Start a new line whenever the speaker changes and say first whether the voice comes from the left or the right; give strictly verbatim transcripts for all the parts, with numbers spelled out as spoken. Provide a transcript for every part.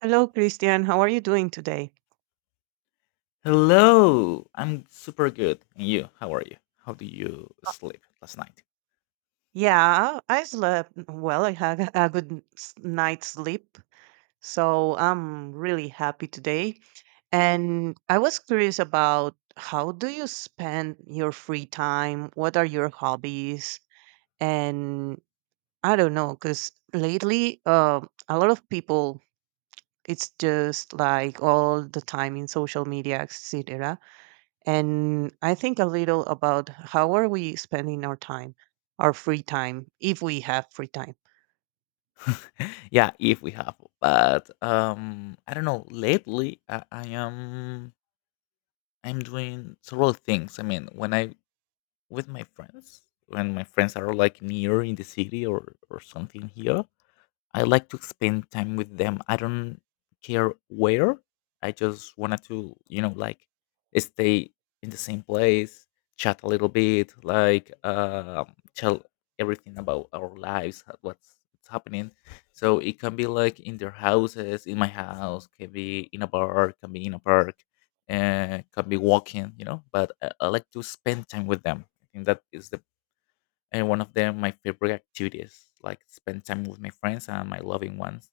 right: Hello, Christian. How are you doing today?
left: Hello, I'm super good. And you, how are you? How do you sleep last night?
right: Yeah, I slept well. I had a good s- night's sleep, so I'm really happy today. And I was curious about how do you spend your free time? What are your hobbies? And I don't know, because lately, uh, a lot of people, it's just like all the time in social media, et cetera and I think a little about how are we spending our time, our free time, if we have free time.
left: Yeah, if we have, but um, I don't know. Lately, I, I am I'm doing several things. I mean, when I with my friends, when my friends are like near in the city or or something here, I like to spend time with them. I don't care where. I just wanted to, you know, like stay in the same place, chat a little bit, like um, tell everything about our lives, ho- what's what's happening. So it can be like in their houses, in my house, can be in a bar, can be in a park, uh, can be walking, you know. But I, I like to spend time with them. I think that is the and one of them my favorite activities like spend time with my friends and my loving ones.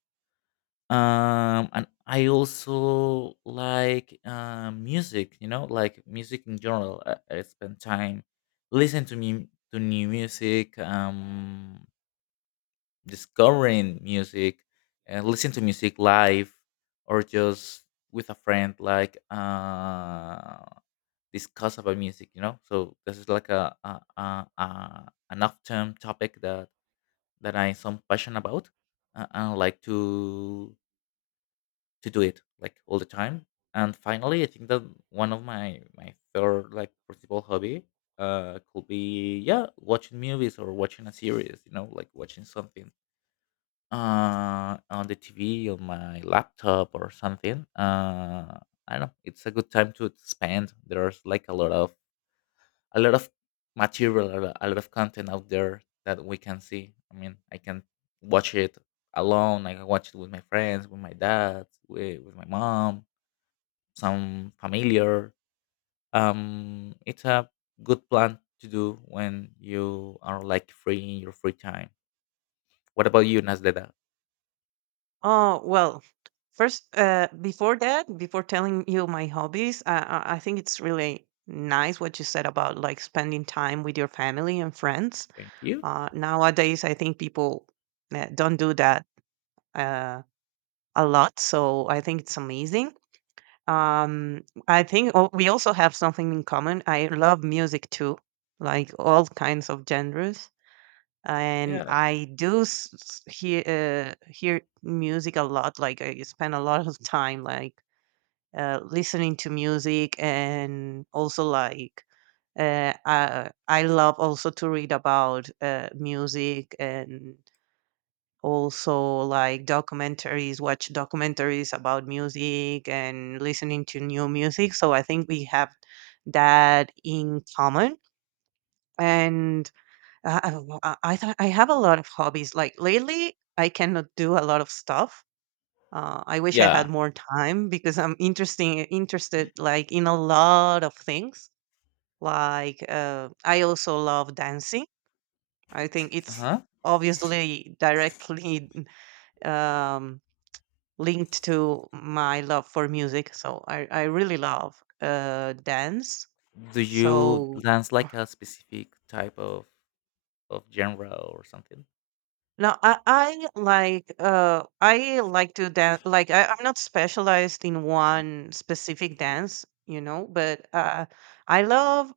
left: um And I also like uh, music, you know, like music in general. i, I spend time listening to me to new music. Um discovering music and listen to music live or just with a friend, like uh discuss about music, you know. So this is like a, a, a, a an off-term topic that that I some passion about, uh, and I like to to do it like all the time. And finally, I think that one of my my third like principal hobby uh could be, yeah, watching movies or watching a series. You know, like watching something uh on the T V on my laptop or something. Uh, I don't know. It's a good time to spend. There's like a lot of a lot of material, a lo- a lot of content out there that we can see. I mean, I can watch it alone. I can watch it with my friends, with my dad, with, with my mom, some familiar. Um, it's a good plan to do when you are like free in your free time. What about you, Nasleda?
right: Oh, well, first, uh, before that, before telling you my hobbies, I, I I think it's really nice what you said about like spending time with your family and friends.
left: Thank you.
right: Uh, nowadays, I think people uh, don't do that uh, a lot, so I think it's amazing. Um, I think oh, we also have something in common. I love music too, like all kinds of genres, and
left: Yeah.
right: I do s- s- hear uh, hear music a lot. Like I spend a lot of time like uh, listening to music, and also like uh, I, I love also to read about uh, music and also like documentaries watch documentaries about music and listening to new music, so I think we have that in common. And uh, I don't know, i I th- I have a lot of hobbies. Like lately I cannot do a lot of stuff. Uh, I wish I
left: Yeah.
right: had more time because I'm interesting interested like in a lot of things like. Uh, I also love dancing. I think
left: Uh
right: it's
left: huh.
right: obviously directly um linked to my love for music. So I, I really love uh, dance.
left: Do you
right: So
left: dance like a specific type of of genre or something?
right: now I, I like uh, I like to dance. Like I, I'm not specialized in one specific dance, you know, but uh, I love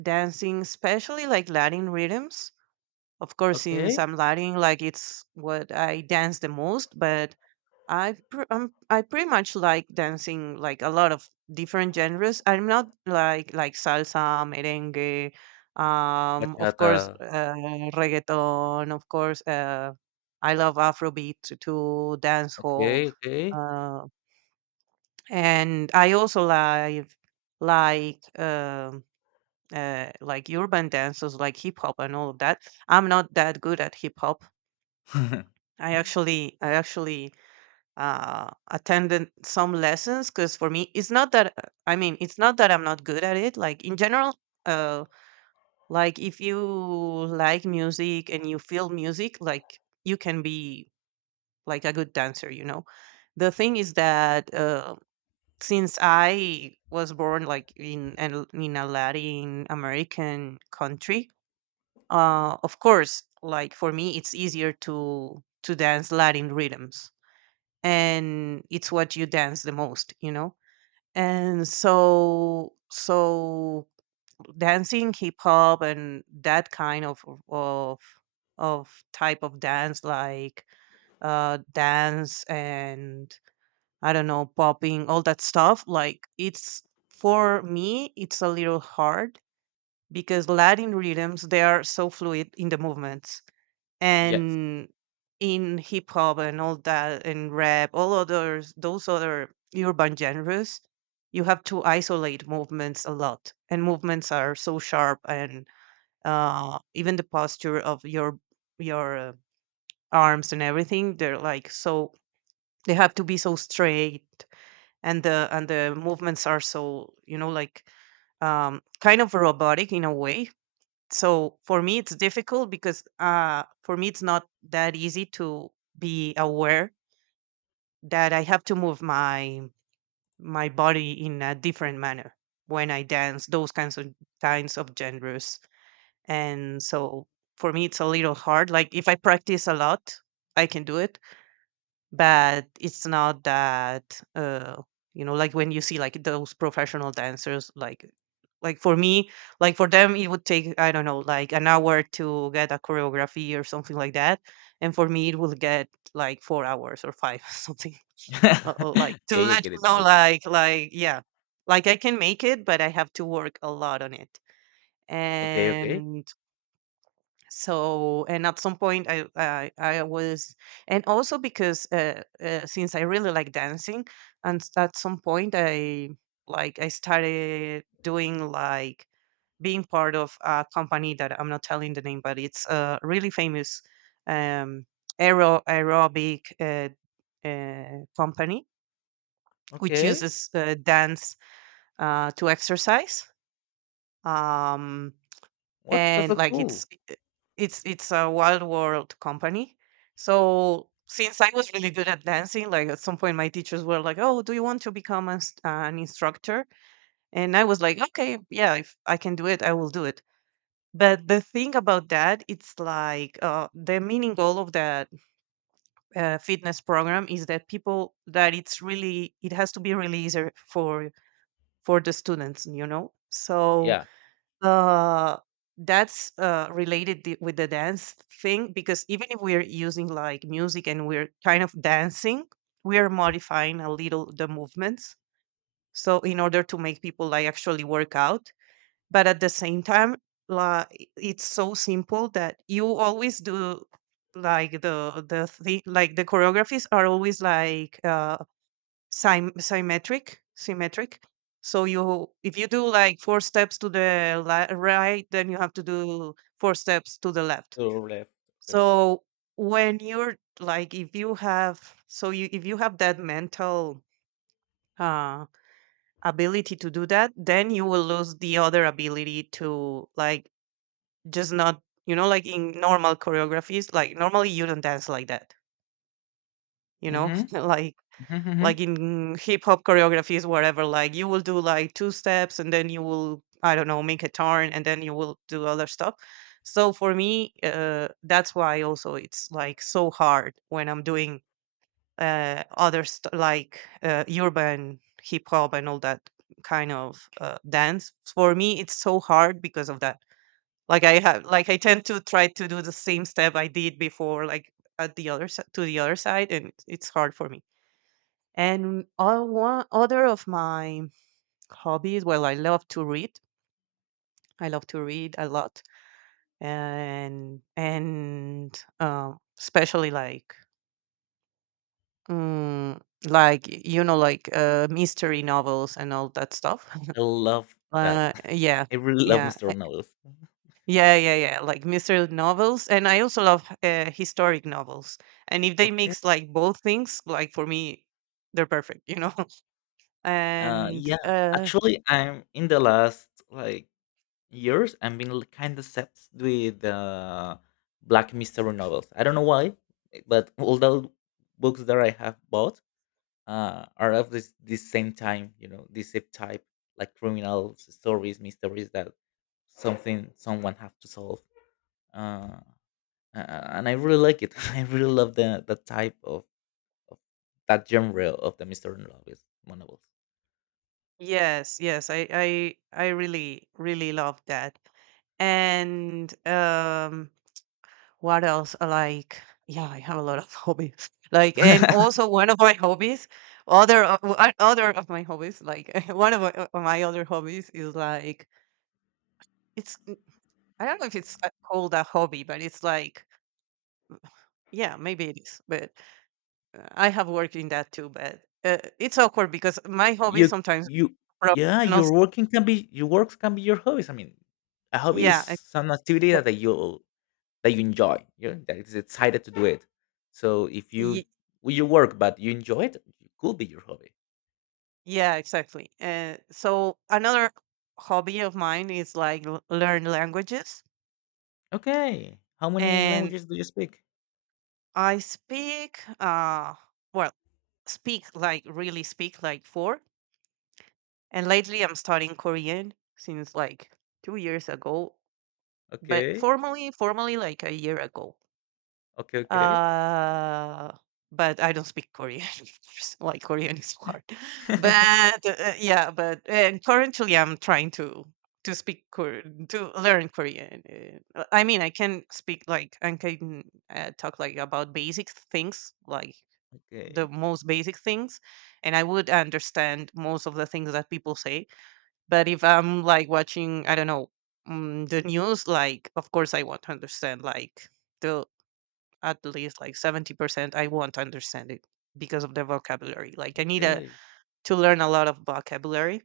right: dancing, especially like Latin rhythms. Of course, since
left: Okay.
right: I'm Latin, like it's what I dance the most. But I pr- I'm, I pretty much like dancing like a lot of different genres. I'm not like like salsa, merengue, um, of course,
left: Bachata.
right: uh, reggaeton, of course. Uh, I love Afrobeat t- too, dancehall,
left: Okay, okay.
right: uh, and I also like like um uh, like urban dances, like hip hop and all of that. I'm not that good at hip hop. I actually I actually uh, attended some lessons because for me it's not that. I mean, it's not that I'm not good at it like in general. Uh, like if you like music and you feel music, like you can be like a good dancer, you know. The thing is that uh, since I was born like in an- in a Latin American country, uh, of course, like for me it's easier to to dance Latin rhythms, and it's what you dance the most, you know. And so so dancing hip hop and that kind of of of type of dance like uh dance and I don't know, popping, all that stuff, like it's, for me it's a little hard because Latin rhythms they are so fluid in the movement.
left: Yes.
right: And in hip hop and all that and rap, all others, those other urban genres, you have to isolate movements a lot and movements are so sharp, and uh, even the posture of your your uh, arms and everything, they're like so, they have to be so straight. And the and the movements are so, you know, like um, kind of robotic in a way. So for me it's difficult because uh for me it's not that easy to be aware that I have to move my my body in a different manner when I dance those kinds of kinds of genres. And so for me it's a little hard. Like if I practice a lot I can do it, but it's not that uh you know, like when you see like those professional dancers, like like for me, like for them it would take I don't know like an hour to get a choreography or something like that, and for me it will get like four hours or five, something. Uh, uh, like to
left: Okay, I
right: let
left: get
right: you
left: it, get
right: know
left: it, get it.
right: like like yeah, like I can make it but I have to work a lot on it.
left: Okay, okay.
right: And so and at some point i i, I was, and also because uh, uh, since I really like dancing, and s- at some point i like I started doing like being part of a company that I'm not telling the name, but it's a really famous, um aero aerobic uh, uh, company which
left: Okay.
right: uses uh, dance uh, to exercise. um
left: What? That's
right: and
left: so
right: like
left: cool.
right: it's it's it's a wild world company. So since I was really good at dancing, like at some point my teachers were like, oh, do you want to become a s an instructor? And I was like, okay, yeah, if I can do it I will do it. But the thing about that, it's like uh, the meaning goal of that uh, fitness program is that people, that it's really, it has to be really easy for for the students, you know. So
left: Yeah,
right: uh, that's uh, related the, with the dance thing, because even if we're using like music and we're kind of dancing, we are modifying a little the movements. So in order to make people like actually work out, but at the same time, like it's so simple that you always do like the the thing, like the choreographies are always like uh Sym symmetric symmetric. So you, if you do, like, four steps to the li right, then you have to do four steps to the left.
left: to left. Okay.
right: So when you're like, if you have, so you if you have that mental, uh, ability to do that, then you will lose the other ability to, like, just not, you know, like in normal choreographies, like, normally you don't dance like that, you know?
left: Mhm,
right: Like
left: mhm,
right: like
left: mhm.
right: in hip hop choreographies wherever, like you will do like two steps and then you will I don't know make a turn and then you will do other stuff. So for me uh, that's why also it's like so hard when I'm doing uh, other st- like uh, urban hip hop and all that kind of uh, dance. For me it's so hard because of that. Like I have, like I tend to try to do the same step I did before, like at the other si- to the other side, and it's hard for me. And all one other of my hobbies, well, I love to read. I love to read a lot, and and uh, especially like mm, like you know like uh, mystery novels and all that stuff.
left: I love that.
right: Uh, yeah,
left: I really love
right: yeah,
left: mister
right: eh,
left: Noodles.
right: yeah, yeah, yeah. Like mystery novels, and I also love uh, historic novels. And if they
left: Okay.
right: mix like both things, like for me, they're perfect. You know,
left: Uh,
right: and.
left: yeah.
right: Uh,
left: Actually, I'm in the last like years. I've been kind of obsessed with uh, black mystery novels. I don't know why, but all the books that I have bought uh, are of this this same time, you know, this same type, like criminal stories, mysteries that something someone have to solve. Uh, a- and I really like it. I really love the the type of, of that genre of the mystery novels. novels.
right: Yes, yes, I I I really really love that. And um what else? Uh, Like yeah, I have a lot of hobbies. Like and also one of my hobbies, other of, w- uh, other of my hobbies, like one of my, uh, my other hobbies is like it's n- I don't know if it's uh, called a hobby, but it's like, yeah, maybe it is. But uh, I have worked in that too, but uh, it's awkward because my hobbies
left: you
right: sometimes
left: you Yeah,
right: professionals,
left: your working can be your works can be your hobbies. I mean, a hobby is
right: yeah, I-
left: some activity that you that you enjoy. You know, that is excited to do it. So if you with your work but you enjoy it, it could be your hobby.
right: yeah, exactly. Uh, so another hobby of mine is like l- learn languages,
left: Okay. How many
right: and
left: languages do you speak?
right: I speak uh well speak like really speak like four. And lately, I'm studying Korean since like two years ago, but
left: Okay.
right: formally, formally like a year ago.
left: Okay. Okay.
right: Uh, but I don't speak Korean, of course. Like Korean is hard. But uh, yeah, but and currently I'm trying to to speak Kor- to learn Korean. Uh, I mean, I can speak like I can uh, talk like about basic things, like the
left: Okay.
right: most basic things, and I would understand most of the things that people say. But if I'm like watching, I don't know, mm, the news, like of course I want to understand like the at least like seventy percent, I won't understand it because of the vocabulary. Like I need a,
left: Okay.
right: to learn a lot of vocabulary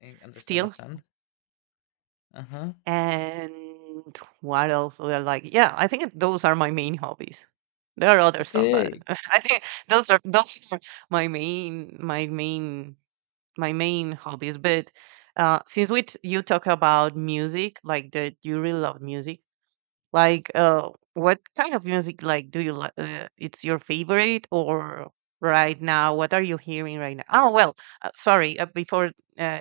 left: I understand.
right: still.
left: Understand. Uh huh.
right: And what else? Well, like, yeah, I think it- those are my main hobbies. There are other stuff, but
left: Okay.
right: I think those are those are my main my main my main hobbies. But uh, since we t- you talk about music, like that you really love music, like, uh, what kind of music like do you like? Uh, it's your favorite, or right now, what are you hearing right now? Oh well, uh, sorry. Uh, before uh,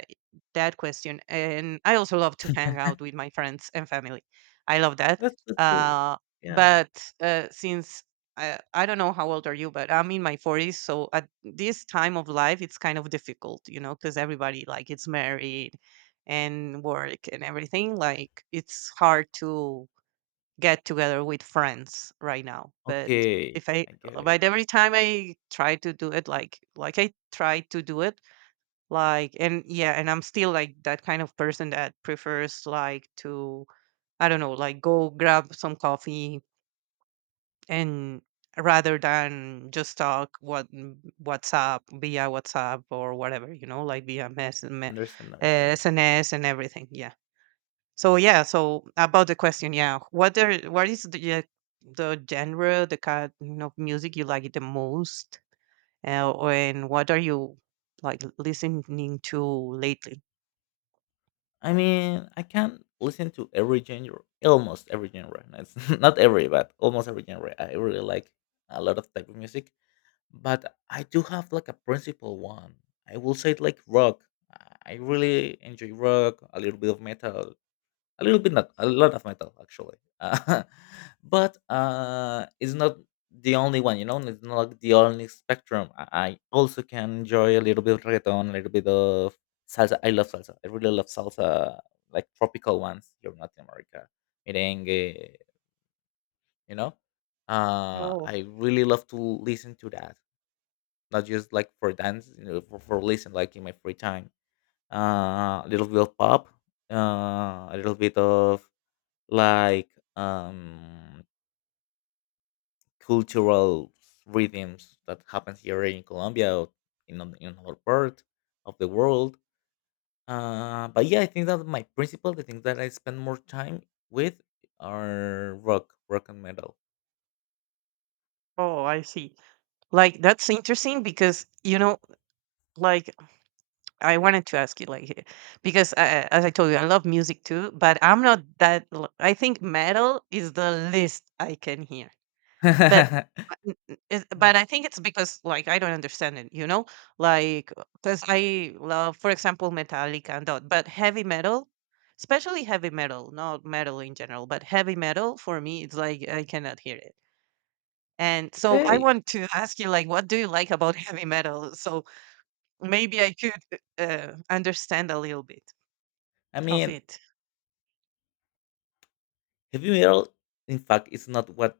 right: that question, and I also love to hang out with my friends and family. I love that.
left: That's so cool.
right: Uh,
left: Yeah.
right: but uh, since I, I don't know how old are you, but I'm in my forties, so at this time of life, it's kind of difficult, you know, because everybody like it's married and work and everything like it's hard to get together with friends right now. But
left: Okay.
right: if I,
left: I get it.
right: but every time I try to do it, like like I try to do it, like and yeah, and I'm still like that kind of person that prefers like to I don't know, like go grab some coffee and rather than just talk what mm, WhatsApp via WhatsApp or whatever, you know, like via mess, me, uh,
left: Understand. Understand.
right: S N S and everything. Yeah. So yeah, so about the question, yeah, what are what is the yeah, the genre, the kind of music you like the most, uh, and what are you like listening to lately?
left: I mean, I can listen to every genre, almost every genre. It's not every, but almost every genre. I really like a lot of type of music. But I do have like a principal one. I will say like rock. I really enjoy rock, a little bit of metal, a little bit, not a lot of metal actually. But uh, it's not the only one, you know. It's not like the only spectrum. I I also can enjoy a little bit of reggaeton, a little bit of salsa. I love salsa. I really love salsa, like tropical ones here in Latin America, merengue, you know. Uh,
right: Oh,
left: I really love to listen to that, not just like for dance, you know, for, for listen like in my free time. Uh, a little bit of pop, uh, a little bit of like um cultural rhythms that happens here in Colombia or in an- in other part of the world. Uh, but yeah, I think that my principal, the things that I spend more time with are rock, rock and metal.
right: oh, I see. Like that's interesting because you know, like I wanted to ask you, like eh, because I, as I told you, I love music too, but I'm not that. l- I think metal is the least I can hear. But uh, n n is
left: Mm.
right: but I think it's because, like, I don't understand it, you know? Like because I love, for example, Metallica and that, but heavy metal, especially heavy metal, not metal in general, but heavy metal for me, it's like I cannot hear it. And so I
left: Okay,
right: want to ask you, like, what do you like about heavy metal? So maybe I could uh, understand a little bit
left: I
right: of
left: mean,
right: it.
left: heavy metal. In fact, it's not what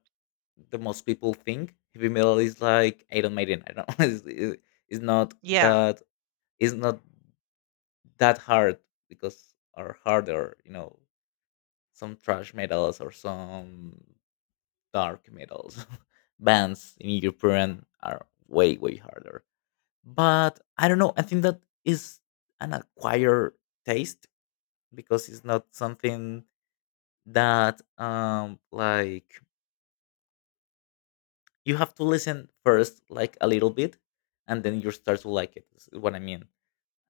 left: the most people think heavy metal is, like Iron Maiden. I don't know. It's, it- it's not
right: Yeah.
left: that it's not that hard because are harder, you know, some trash metals or some dark metals bands in European are way way harder. But I don't know. I think that is an acquired taste because it's not something that um like you have to listen first like a little bit, and then you start to like it, is what I mean.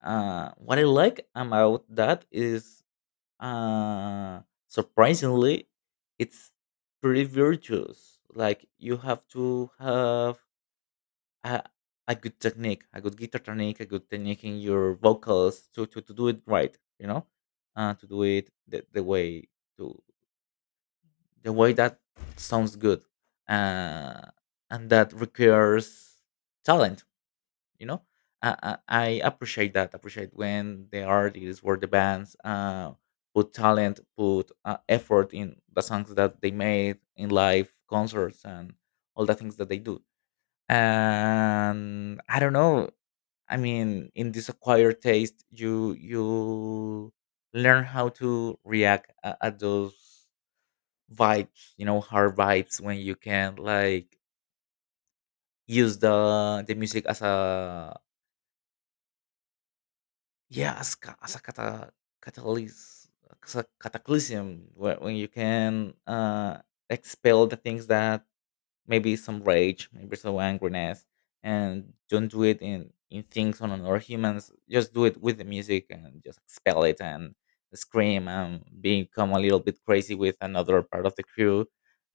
left: uh What I like about that is uh surprisingly it's pretty virtuous. Like you have to have a, a good technique, a good guitar technique, a good technique in your vocals to to, to do it right, you know, uh to do it the, the way to the way that sounds good. uh, and that requires talent, you know. I, I I appreciate that appreciate when the artists or the bands uh, put talent, put uh, effort in the songs that they made in live concerts and all the things that they do. And I don't know, I mean, in this acquired taste, you you learn how to react a- at those vibes, you know, hard vibes, when you can, like, use the the music as a, yeah, as, ca- as a cata, catalyst, as a cataclysm where, when you can uh expel the things that maybe some rage, maybe some angriness, and don't do it in in things on other humans. Just do it with the music and just expel it and scream and become a little bit crazy with another part of the crew,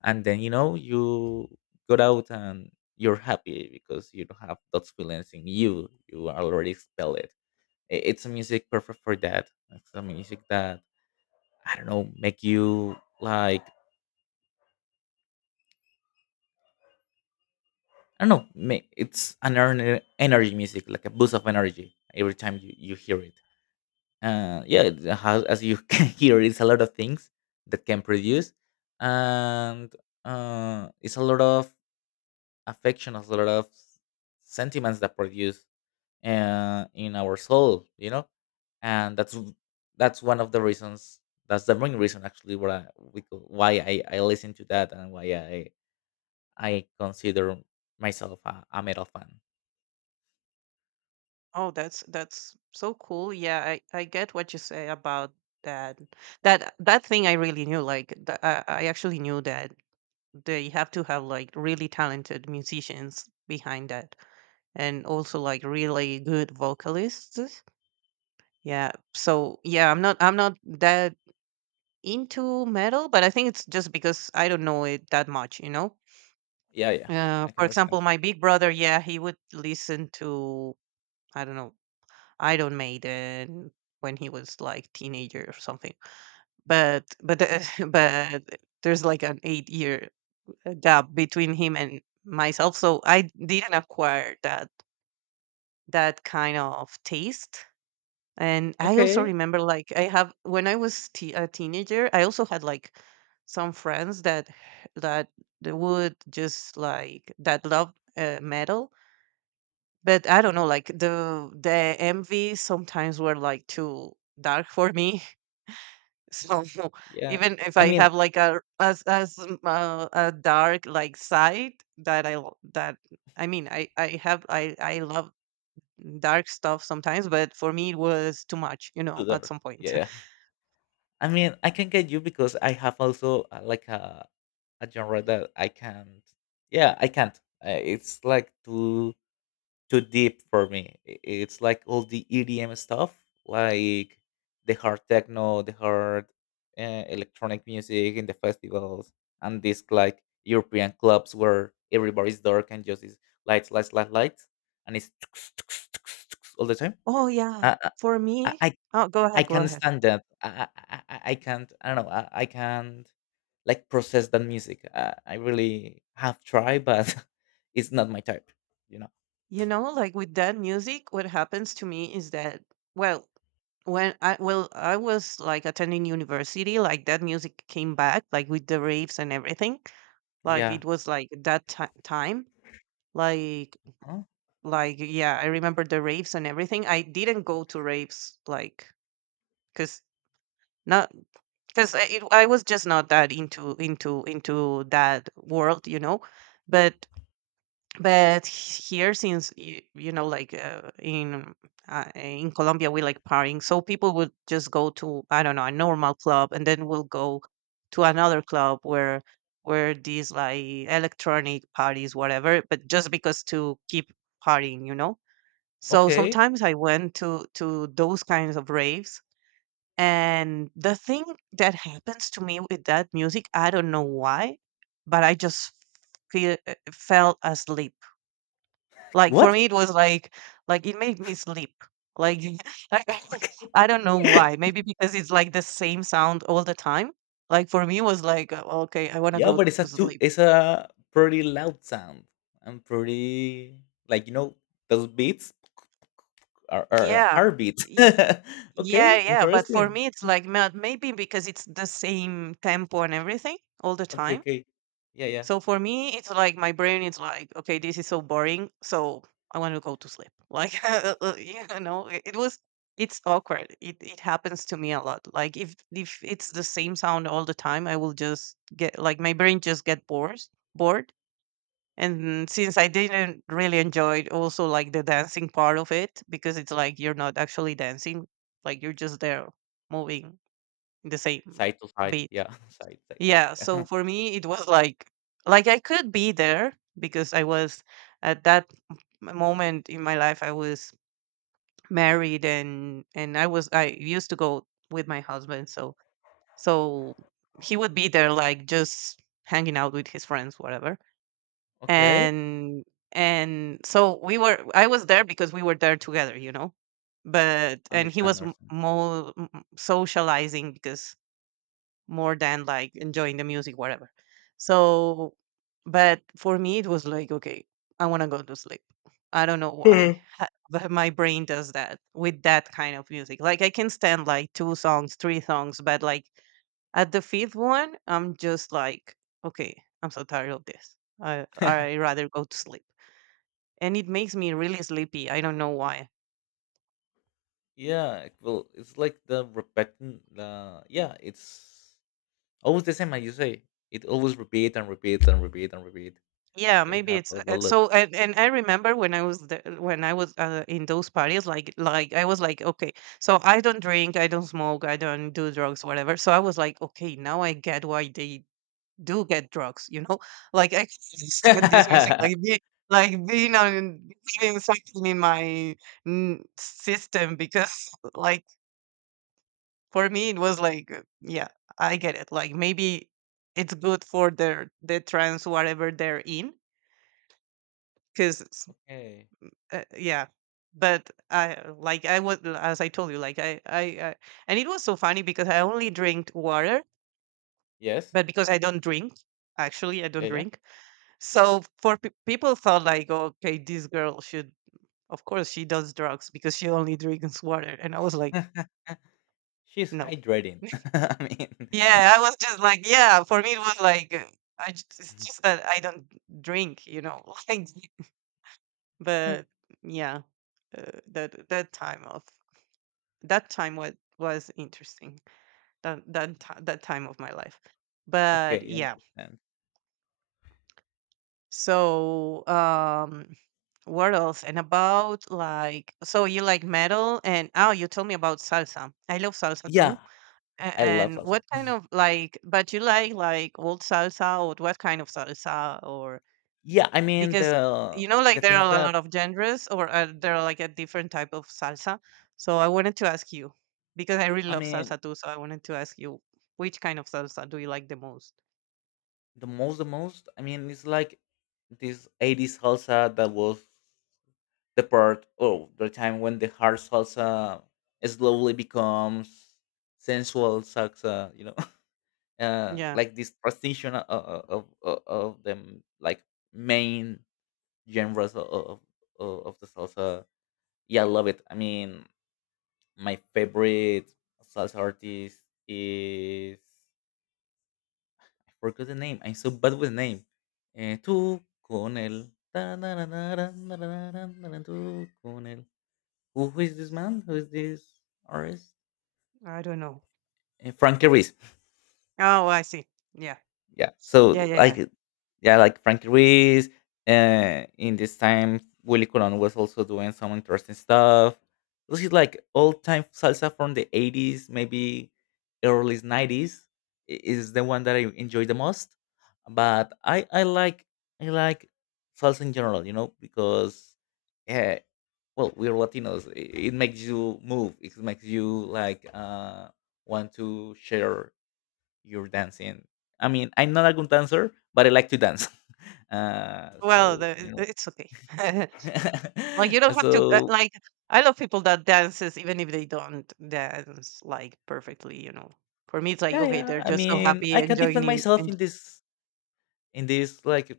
left: and then you know you got out and you're happy because you don't have those feelings in you. You already expel it. I- It's a music perfect for that. It's a music that I don't know, make you like, I don't know. may- It's an ener- energy music, like a boost of energy every time you, you hear it. Uh, yeah, it has, as you can hear, it's a lot of things that can produce, and uh, it's a lot of affection, it's a lot of sentiments that produce uh, in our soul, you know. And that's w- that's one of the reasons. That's the main reason, actually, why I, we co- why I, I listen to that and why I I consider myself a, a metal fan.
right: Oh, that's that's so cool. Yeah, I I get what you say about that. That that thing I really knew. Like th- I I actually knew that they have to have like really talented musicians behind that, and also like really good vocalists. Yeah. So yeah, I'm not I'm not that into metal, but I think it's just because I don't know it that much. You know.
left: Yeah, yeah.
right: Uh,
left: I can
right: for
left: understand.
right: example, my big brother, yeah, he would listen to I don't know Iron Maiden when he was like teenager or something. But but the, but there's like an eight year uh, gap between him and myself, so I didn't acquire that that kind of taste. And I also
left: Okay.
right: remember like I have when I was t- a teenager, I also had like some friends that that they would just like that love uh, metal. But I don't know, like the the M Vs sometimes were like too dark for me. So
left: Yeah.
right: even if
left: I
right: I
left: mean,
right: have like a as as um, uh, a dark like side that I lo- that I mean I I have I I love dark stuff sometimes, but for me it was too much, you know,
left: too
right: at
left: dark.
right: some point.
left: Yeah, yeah. I mean, I can get you because I have also uh, like a a genre that I can't. Yeah, I can't. Uh, it's like too too deep for me. I- It's like all the E D M stuff, like the hard techno, the hard uh, electronic music in the festivals, and this like European clubs where everybody's dark and just is lights, lights, lights, lights, and it's all the time.
right: Oh yeah,
left: I
right: for
left: I
right: me.
left: I,
right: Oh, go
left: I
right: ahead, go
left: can't
right: ahead.
left: stand that. I I, I I- I can't. I don't know. I, I can't like process that music. I, I really have tried, but it's not my type. You know.
right: You know, like with that music, what happens to me is that, well, when I well, I was like attending university, like that music came back, like with the raves and everything. Like
left: Yeah.
right: it was like that ti time, like like yeah, I remember the raves and everything. I didn't go to raves like because not because I, it, I was just not that into into into that world, you know. But but here since y- you know like uh, in uh, in Colombia we like partying so people would just go to I don't know a normal club and then we'll go to another club where where these like electronic parties whatever but just because to keep partying you know so
left: Okay.
right: sometimes I went to to those kinds of raves and the thing that happens to me with that music I don't know why but I just feel fell asleep like, for
left: What?
right: me, it was like like, it made me sleep. Like, I I
left: Okay.
right: don't know why. Maybe because it's, like, the same sound all the time. Like, for me, it was like, "Oh, okay, I wanna
left: Yeah,
right: go
left: but it's a
right: to
left: too,
right: sleep."
left: it's a pretty loud sound. I'm pretty, like, you know, those beats are, are
right: Yeah.
left: hard beats.
right: Y
left: Okay,
right: yeah, yeah, but for
left: interesting.
right: me, it's like, ma maybe because it's the same tempo and everything all the
left: Okay,
right: time.
left: okay. Yeah, yeah.
right: So for me, it's like my brain is like, okay, this is so boring, so I want to go to sleep. Like, uh, uh, you know, it, it was, it's awkward. It it happens to me a lot. Like if if it's the same sound all the time, I will just get like my brain just get bored, bored. And since I didn't really enjoy it, also like the dancing part of it, because it's like you're not actually dancing, like you're just there moving the same
left: Side to side.
right: beat.
left: Yeah, side, side, side.
right: Yeah, so
left: Yeah.
right: for me it was like like I could be there because I was at that m- moment in my life I was married and and I was I used to go with my husband so so he would be there like just hanging out with his friends whatever.
left: Okay,
right: And and so we were I was there because we were there together, you know. But and he
left: understand,
right: was
left: understand.
right: more mm, socializing because more than like enjoying the music, whatever. So, but for me, it was like, okay, I want to go to sleep. I don't know why, ha- but my brain does that with that kind of music. Like, I can stand like two songs, three songs, but like at the fifth one, I'm just like, okay, I'm so tired of this. I I rather go to sleep, and it makes me really sleepy. I don't know why.
left: Yeah, well, it's like the repeating. The yeah, it's always the same as you say. It always repeat and repeat and repeat and repeat.
right: Yeah,
left: It
right: maybe it's
left: happens a
right: uh,
left: lot.
right: so. And, and I remember when I was the, when I was uh, in those parties, like like I was like, okay, so I don't drink, I don't smoke, I don't do drugs, whatever. So I was like, okay, now I get why they do get drugs, you know? Like I can understand this music, like be, like being on having something in my mm, system because, like, for me it was like, uh, yeah, I get it. Like maybe it's good for their the trans whatever they're in because
left: Okay.
right: Uh, yeah. But I uh, like I was as I told you, like I, I I and it was so funny because I only drink water,
left: Yes.
right: but because I don't drink, actually I don't
left: Yeah,
right: drink. So for pe- people thought like, okay, this girl should, of course, she does drugs because she only drinks water, and I was like,
left: yeah. She's
right: no.
left: hydrating. I mean,
right: Yeah, I was just like, yeah. For me, it was like uh, I just, it's just that I don't drink, you know. Like, but yeah, uh, that that time of that time was was interesting that that ti- that time of my life but
left: okay, you
right: yeah
left: understand.
right: so um what else and about like so you like metal and oh you told me about salsa I love salsa too.
left: Yeah,
right: A-
left: I love
right: and
left: salsa.
right: what kind of like but you like like old salsa or what kind of salsa or
left: Yeah, I mean
right: because
left: the
right: you know like
left: the
right: there
left: things
right: are a
left: that
right: lot of genres or uh, there are like a different type of salsa so I wanted to ask you because I really
left: I
right: love
left: mean
right: salsa too so I wanted to ask you which kind of salsa do you like the most.
left: the most, the most I mean, it's like this eighties salsa that was the part, oh, the time when the hard salsa slowly becomes sensual salsa, you know. Uh,
right: Yeah.
left: like this transition of of, of, uh, of them like main genres of of, of of the salsa. Yeah, I love it. I mean, my favorite salsa artist is, I forgot the name. I'm so bad with name. Eh, tú con el ta- na- na- na- na- na- na- na- na- na- tú con el. Who, who is this man? Who is this artist?
right: I don't know.
left: Eh, Frankie Ruiz.
right: Oh, I see. Yeah,
left: Yeah. So
right: yeah, yeah. Yeah,
left: like yeah, like Frankie Ruiz. Uh, in this time, Willie Colon was also doing some interesting stuff. This is like old time salsa from the eighties, maybe early nineties. i- Is the one that I enjoy the most. But I I like I like salsa in general, you know, because uh, well, we're Latinos. It, it makes you move. It makes you like uh want to share you're dancing. I mean, I'm not a good dancer, but I like to dance. Uh,
right: well
left: so
right: the,
left: you
right: I-
left: know,
right: it's okay. Like you don't have to uh,
left: so
right: like I love people that dances even if they don't dance like perfectly you know for me it's like
left: yeah,
right: okay
left: yeah.
right: they're
left: I
right: just so
left: mean,
right: happy
left: I can
right: enjoying
left: defend
right: en-
left: myself
right: en-
left: in this in this like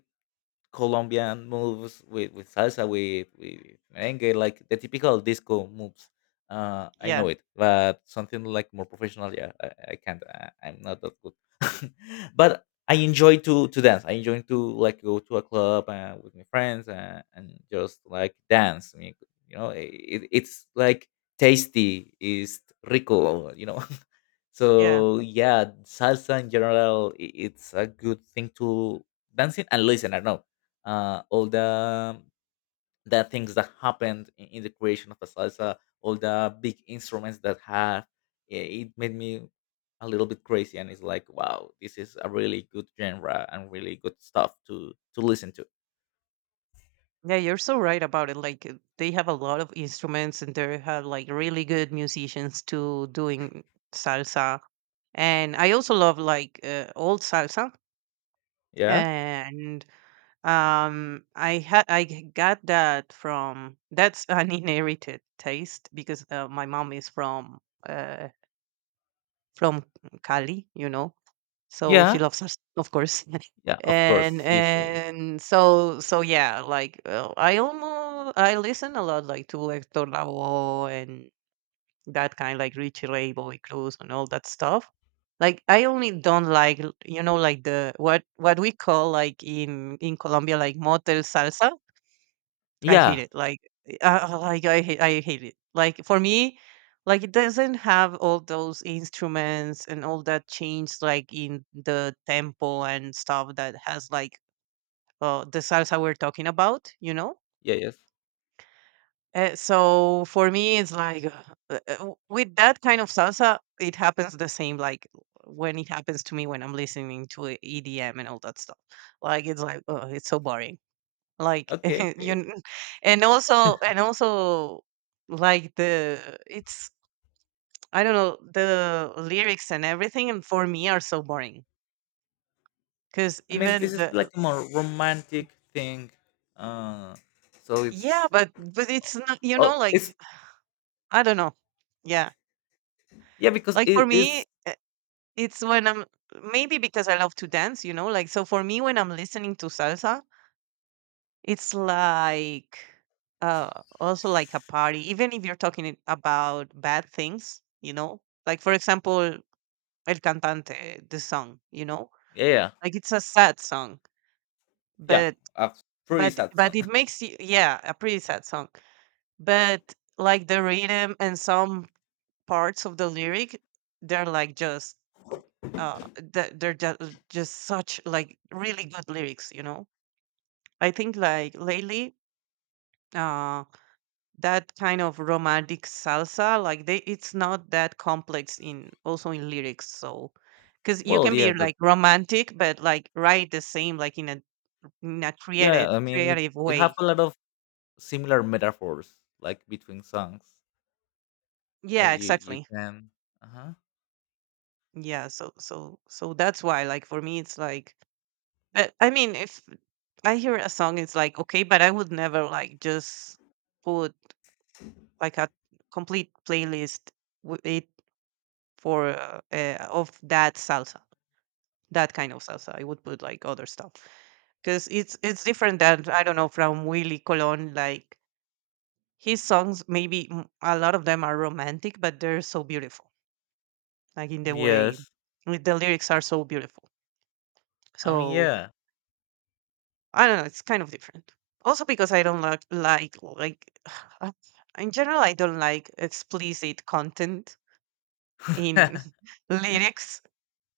left: Colombian moves with, with salsa, with, with merengue, like the typical disco moves. Uh, I
right: yeah,
left: know it, but something like more professional, yeah, I, I can't. I, I'm not that good. But I enjoy to to dance. I enjoy to, like, go to a club uh, with my friends uh, and just like dance. I mean, you know, it, it's like tasty, is rico, you know.
right: yeah.
left: So yeah, salsa in general, i- it's a good thing to dancing and listen. I know uh, all the the things that happened in, in the creation of a salsa, all the big instruments that have it, it made me a little bit crazy, and it's like, wow, this is a really good genre and really good stuff to to listen to.
right: Yeah, you're so right about it. Like uh, they have a lot of instruments and they have like really good musicians too doing salsa. And I also love like uh, old salsa
left: Yeah,
right: and um I had I g- got that from that's an inherited taste because uh, my mom is from uh from Cali, you know, so she
left: yeah,
right: loves us, of course.
left: yeah. Of
right: And
left: course, she's a-
right: and so so yeah, like uh, I almost I listen a lot like to Hector Lavoe and that kind like Richie Ray, Bobby Cruz and all that stuff. Like I only don't like you know like the what what we call like in in Colombia like motel salsa. I hate
left: yeah,
right: it. Like, uh, uh, like I hate, I hate it. Like for me, like it doesn't have all those instruments and all that change, like in the tempo and stuff that has like uh, the salsa we're talking about. You know.
left: yeah, yes.
right: Uh, so for me, it's like uh, uh, with that kind of salsa, it happens the same. Like when it happens to me when I'm listening to E D M and all that stuff. Like it's like oh, it's so boring. Like
left: Okay,
right: you
left: okay.
right: kn and also and also like the it's I don't know, the lyrics and everything and for me are so boring because
left: I mean,
right: even
left: this is
right: the
left: like a more romantic thing. Uh, so
right: yeah,
left: it's
right: but but it's not you know,
left: oh,
right: like,
left: it's
right: I don't know. Yeah.
left: yeah, because
right: Like for
left: it
right: me,
left: is
right: eh, it's when I'm maybe because I love to dance, you know, like so for me when I'm listening to salsa, it's like, uh, also like a party, even if you're talking it- about bad things, you know? Like for example El Cantante, eh, the song, you know?
left: yeah, yeah.
right: Like it's a sad song,
left: Yeah,
right: but
left: a pretty
right: but
left: sad song.
right: but it makes you, yeah, a pretty sad song. But like the rhythm and some parts of the lyric, they're like just uh th- they're just, just such like really good lyrics, you know? I think like lately uh that kind of romantic salsa, like they, it's not that complex in, also in lyrics, so because you
left: Well,
right: can
left: yeah,
right: be
left: but
right: like romantic but like write the same like in a in a creative
left: yeah, I mean, it,
right: creative
left: it have
right: way.
left: a lot of similar metaphors, like between songs
right: Yeah,
left: that you you
right: exactly.
left: can. Uh huh.
right: Yeah, so so so that's why like for me it's like I, I mean, if I hear a song it's like okay, but I would never like just put like a complete playlist with it for uh, uh, of that salsa, that kind of salsa. I would put like other stuff because it's it's different than, I don't know, from Willy Colon, like his songs maybe, mm, a lot of them are romantic but they're so beautiful, like in the way
left: Yes.
right: with the lyrics are so beautiful.
left: I mean,
right: So
left: yeah.
right: I don't know, it's kind of different. Also because I don't like like like uh, in general I don't like explicit content in lyrics.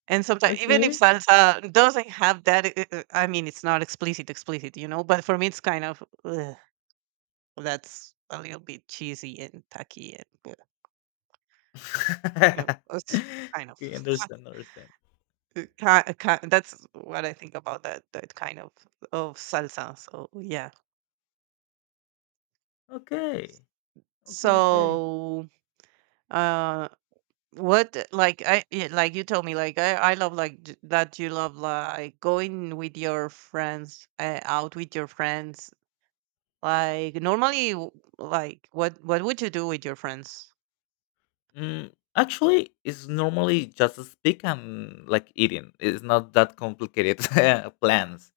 right: And sometimes, even if
left: Okay.
right: salsa doesn't have that, i- i- I mean, it's not explicit, explicit, you know. But for me, it's kind of ugh, that's a little bit cheesy and tacky, and uh, you know, it's kind of.
left: Okay, understand, understand.
right: Ki uh, ki That's what I think about that that kind of of salsa. So yeah.
left: Okay, okay, okay.
right: So uh, what, like I, yeah, like you told me like I I love, like j- that you love like going with your friends, uh, out with your friends. Like normally, w- like what what would you do with your friends?
left: Mm, actually, it's normally just a speak and like eating. It's not that complicated plans.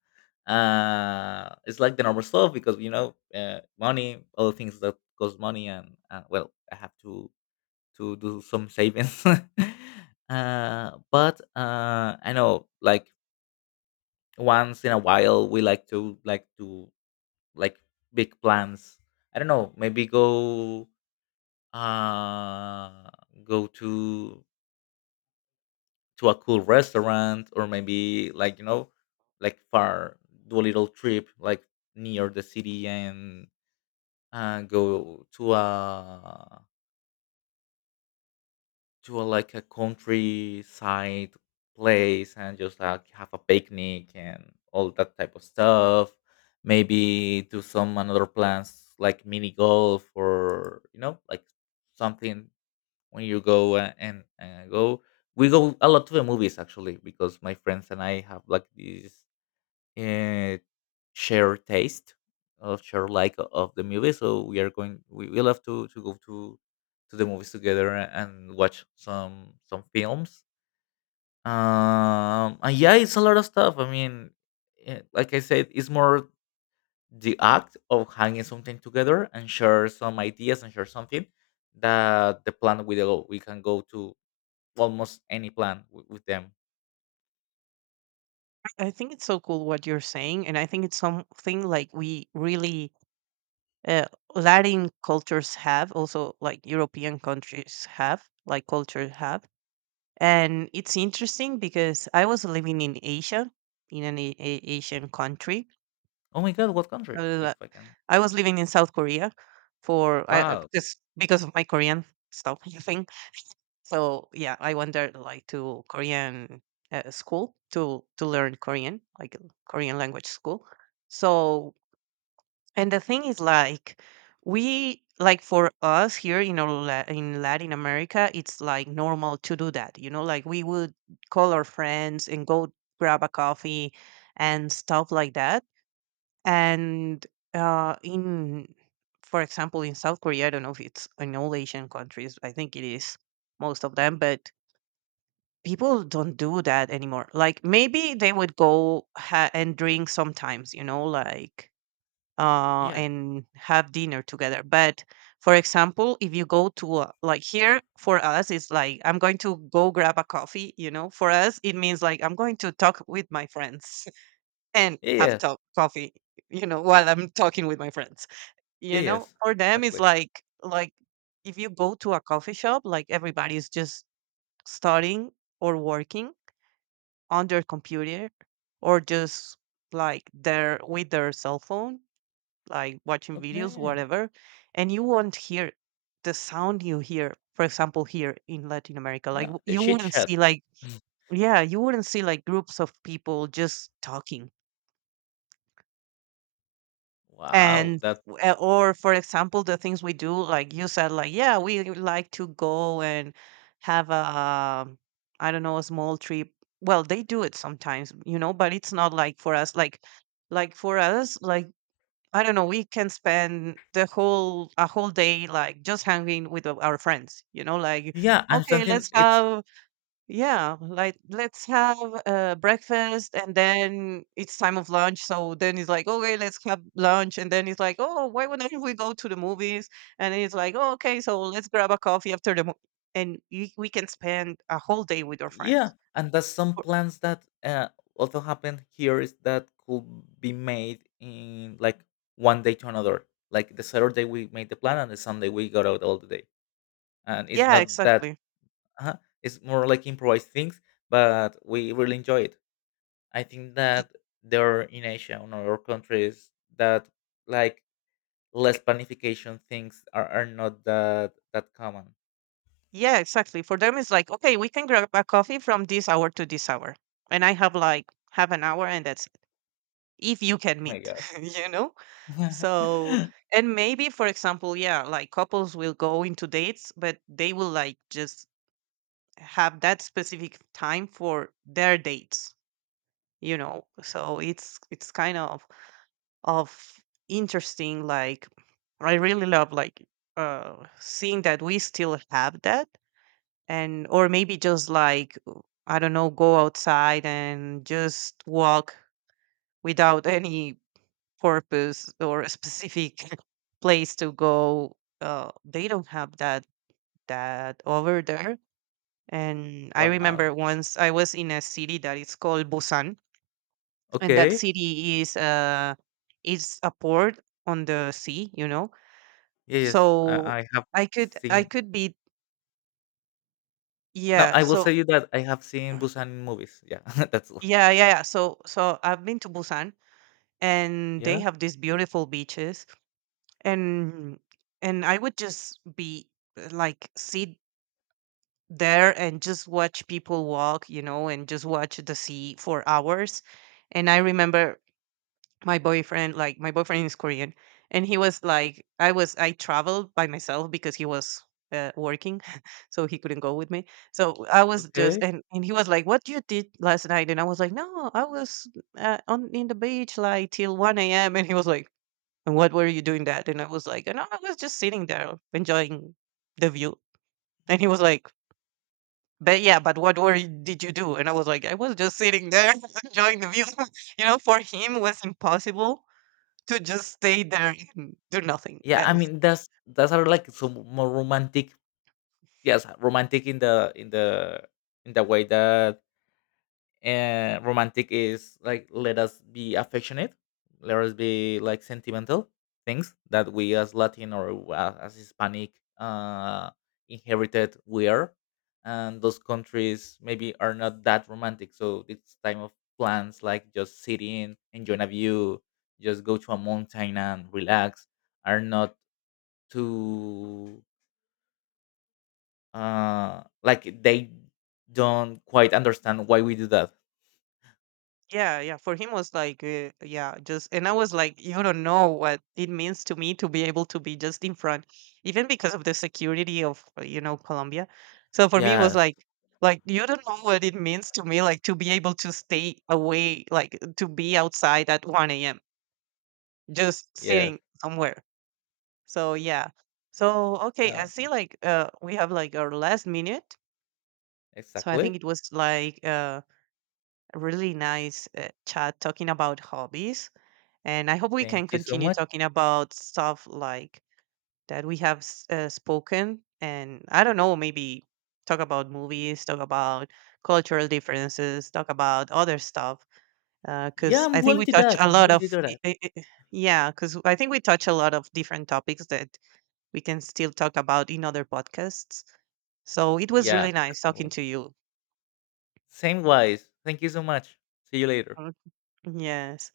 left: Uh, it's like the normal stuff because you know, uh, money, all things that cost money, and uh, well, I have to to do some savings. uh, but uh, I know, like once in a while, we like to like to like big plans. I don't know, maybe go uh go to to a cool restaurant or maybe like, you know, like far, do a little trip like near the city and uh, go to a to a like a countryside place and just like have a picnic and all that type of stuff, maybe do some another plans like mini golf or, you know, like something when you go uh, and uh, go. We go a lot to the movies actually because my friends and I have like this uh, shared taste of shared like o- of the movie, so we are going, we, we love to to go to to the movies together and watch some some films. Um, and yeah, it's a lot of stuff. I mean, eh, like I said, it's more the act of hanging something together and share some ideas and share something that the plan we go, we can go to almost any plan w- with them.
right: I think it's so cool what you're saying, and I think it's something like we really uh, Latin cultures have, also like European countries have, like culture have. And it's interesting because I was living in Asia, in an a- a- Asian country.
left: Oh my god, what country? If
right: Uh,
left: I can.
right: I was living in South Korea for I, uh,
left: Wow.
right: because because of my Korean stuff, I think. So yeah, I went there like to Korean uh, school to to learn Korean, like uh, Korean language school. So, and the thing is, like, we like for us here in our La- in Latin America, it's like normal to do that. You know, like we would call our friends and go grab a coffee and stuff like that. And uh, in, for example, in South Korea, I don't know if it's in all Asian countries. I think it is most of them, but people don't do that anymore. Like maybe they would go ha- and drink sometimes. You know, like uh,
left: Yeah.
right: and have dinner together. But for example, if you go to a, like here for us, it's like I'm going to go grab a coffee. You know, for us it means like I'm going to talk with my friends and
left: Yeah.
right: have
left: Yes.
right: talk coffee. You know, while I'm talking with my friends.
left: Yeah.
right: You know,
left: Yes.
right: for them it's
left: Exactly.
right: like like if you go to a coffee shop, like everybody's just studying or working on their computer, or just like they're with their cell phone like watching videos,
left: Okay.
right: whatever, and you won't hear the sound you hear, for example, here in Latin America. Like
left: Yeah.
right: w-
left: The
right: you
left: chit
right: wouldn't
left: chat.
right: see like, yeah, you wouldn't see like groups of people just talking.
left: Wow.
right: And
left: That.
right: w- uh, or for example, the things we do, like you said, like yeah, we like to go and have a um, I don't know, a small trip. Well, they do it sometimes, you know, but it's not like for us. Like like for us, like I don't know, we can spend the whole a whole day like just hanging with o- our friends, you know, like
left: Yeah. And
right: okay,
left: something.
right: let's
left: It's.
right: have, yeah, like let's have uh, breakfast, and then it's time of lunch. So then it's like, okay, let's have lunch, and then it's like, oh, why would not we go to the movies? And then it's like, oh, okay, so let's grab a coffee after the mo-. And you, we can spend a whole day with our
left: Yeah.
right: friends.
left: And that's some
right: Or
left: plans that uh, also happen here is that could be made in like one day to another. Like the Saturday we made the plan and the Sunday we got out all the day. And it's
right: yeah,
left: not that.
right: exactly.
left: Uh, it's more like improvised things, but we really enjoy it. I think
right: Y-
left: that there are in Asia or other countries that, like, less planification things are, are not that that common.
right: Yeah, exactly. For them, it's like, okay, we can grab a coffee from this hour to this hour. And I have like half an hour, and that's if you can
left: Oh my
right: meet,
left: god.
right: you know? So, and maybe, for example, yeah, like couples will go into dates, but they will like just have that specific time for their dates, you know, so it's it's kind of of interesting. Like I really love like uh seeing that we still have that. And or maybe just like uh, I don't know, go outside and just walk without any purpose or a specific place to go. Uh they don't have that that over there. And I
left: Wow.
right: remember once I was in a city that is called Busan, and that
left: Okay.
right: city is uh is a port on the sea, you know.
left: Yes,
right: So
left: I, I have
right: I could I
left: seen
right: could be,
left: no,
right: yeah,
left: I will
right: so
left: say you that I have seen Busan in movies. Yeah, that's all.
right: yeah, yeah, yeah. So so I've been to Busan, and they
left: Yeah,
right: have these beautiful beaches, and and I would just be uh, like sit there and just watch people walk, you know, and just watch the sea for hours. And I remember my boyfriend like my boyfriend is Korean, and he was like, I was, I traveled by myself because he was uh, working, so he couldn't go with me. So I was just,
left: okay.
right: and, and he was like, what you did last night, and I was like, no, I was uh, on in the beach like till one a.m., and he was like, and what were you doing that, and I was like, no, I was just sitting there enjoying the view. And he was like, but yeah, but what were you, did you do, and I was like, I was just sitting there enjoying the view. you know, for him was impossible to just stay there and do nothing
left: Yeah, I
right: else.
left: mean that's that's are like some more romantic yes, romantic in the in the in the way that uh, romantic is like let us be affectionate, let us be like sentimental things that we as Latin or uh, as Hispanic uh, inherited we are, and those countries maybe are not that romantic, so it's time of plans like just sitting enjoying a view, just go to a mountain and relax, are not too uh like they don't quite understand why we do that.
right: Yeah, yeah. For him was like, uh, yeah, just, and I was like, you don't know what it means to me to be able to be just in front, even because of the security of uh, you know, Colombia. So for me, it was
left: Yes.
right: like, like you don't know what it means to me, like to be able to stay away, like to be outside at one a m just
left: Yes.
right: sitting somewhere. So yeah. So okay, I see. Like, uh, we have like our last minute. So I think
left: Exactly.
right: it was like uh really nice uh, chat talking about hobbies. And I hope we
left: Thank
right: can
left: you so
right: continue
left: much.
right: talking about stuff like that we have s- uh, spoken. And I don't know, maybe talk about movies, talk about cultural differences, talk about other stuff.
left: Yeah,
right: Because
left: I'm
right: I think
left: willing
right: we
left: to do
right: touch
left: that.
right: a
left: I'm
right: lot
left: willing
right: of,
left: to do
right: i-
left: that.
right: i- i- yeah, because I think we touch a lot of different topics that we can still talk about in other podcasts. So it was
left: Yeah,
right: really nice talking
left: definitely.
right: to you.
left: Same wise. Thank you so much. See you later.
right: Mm. Yes.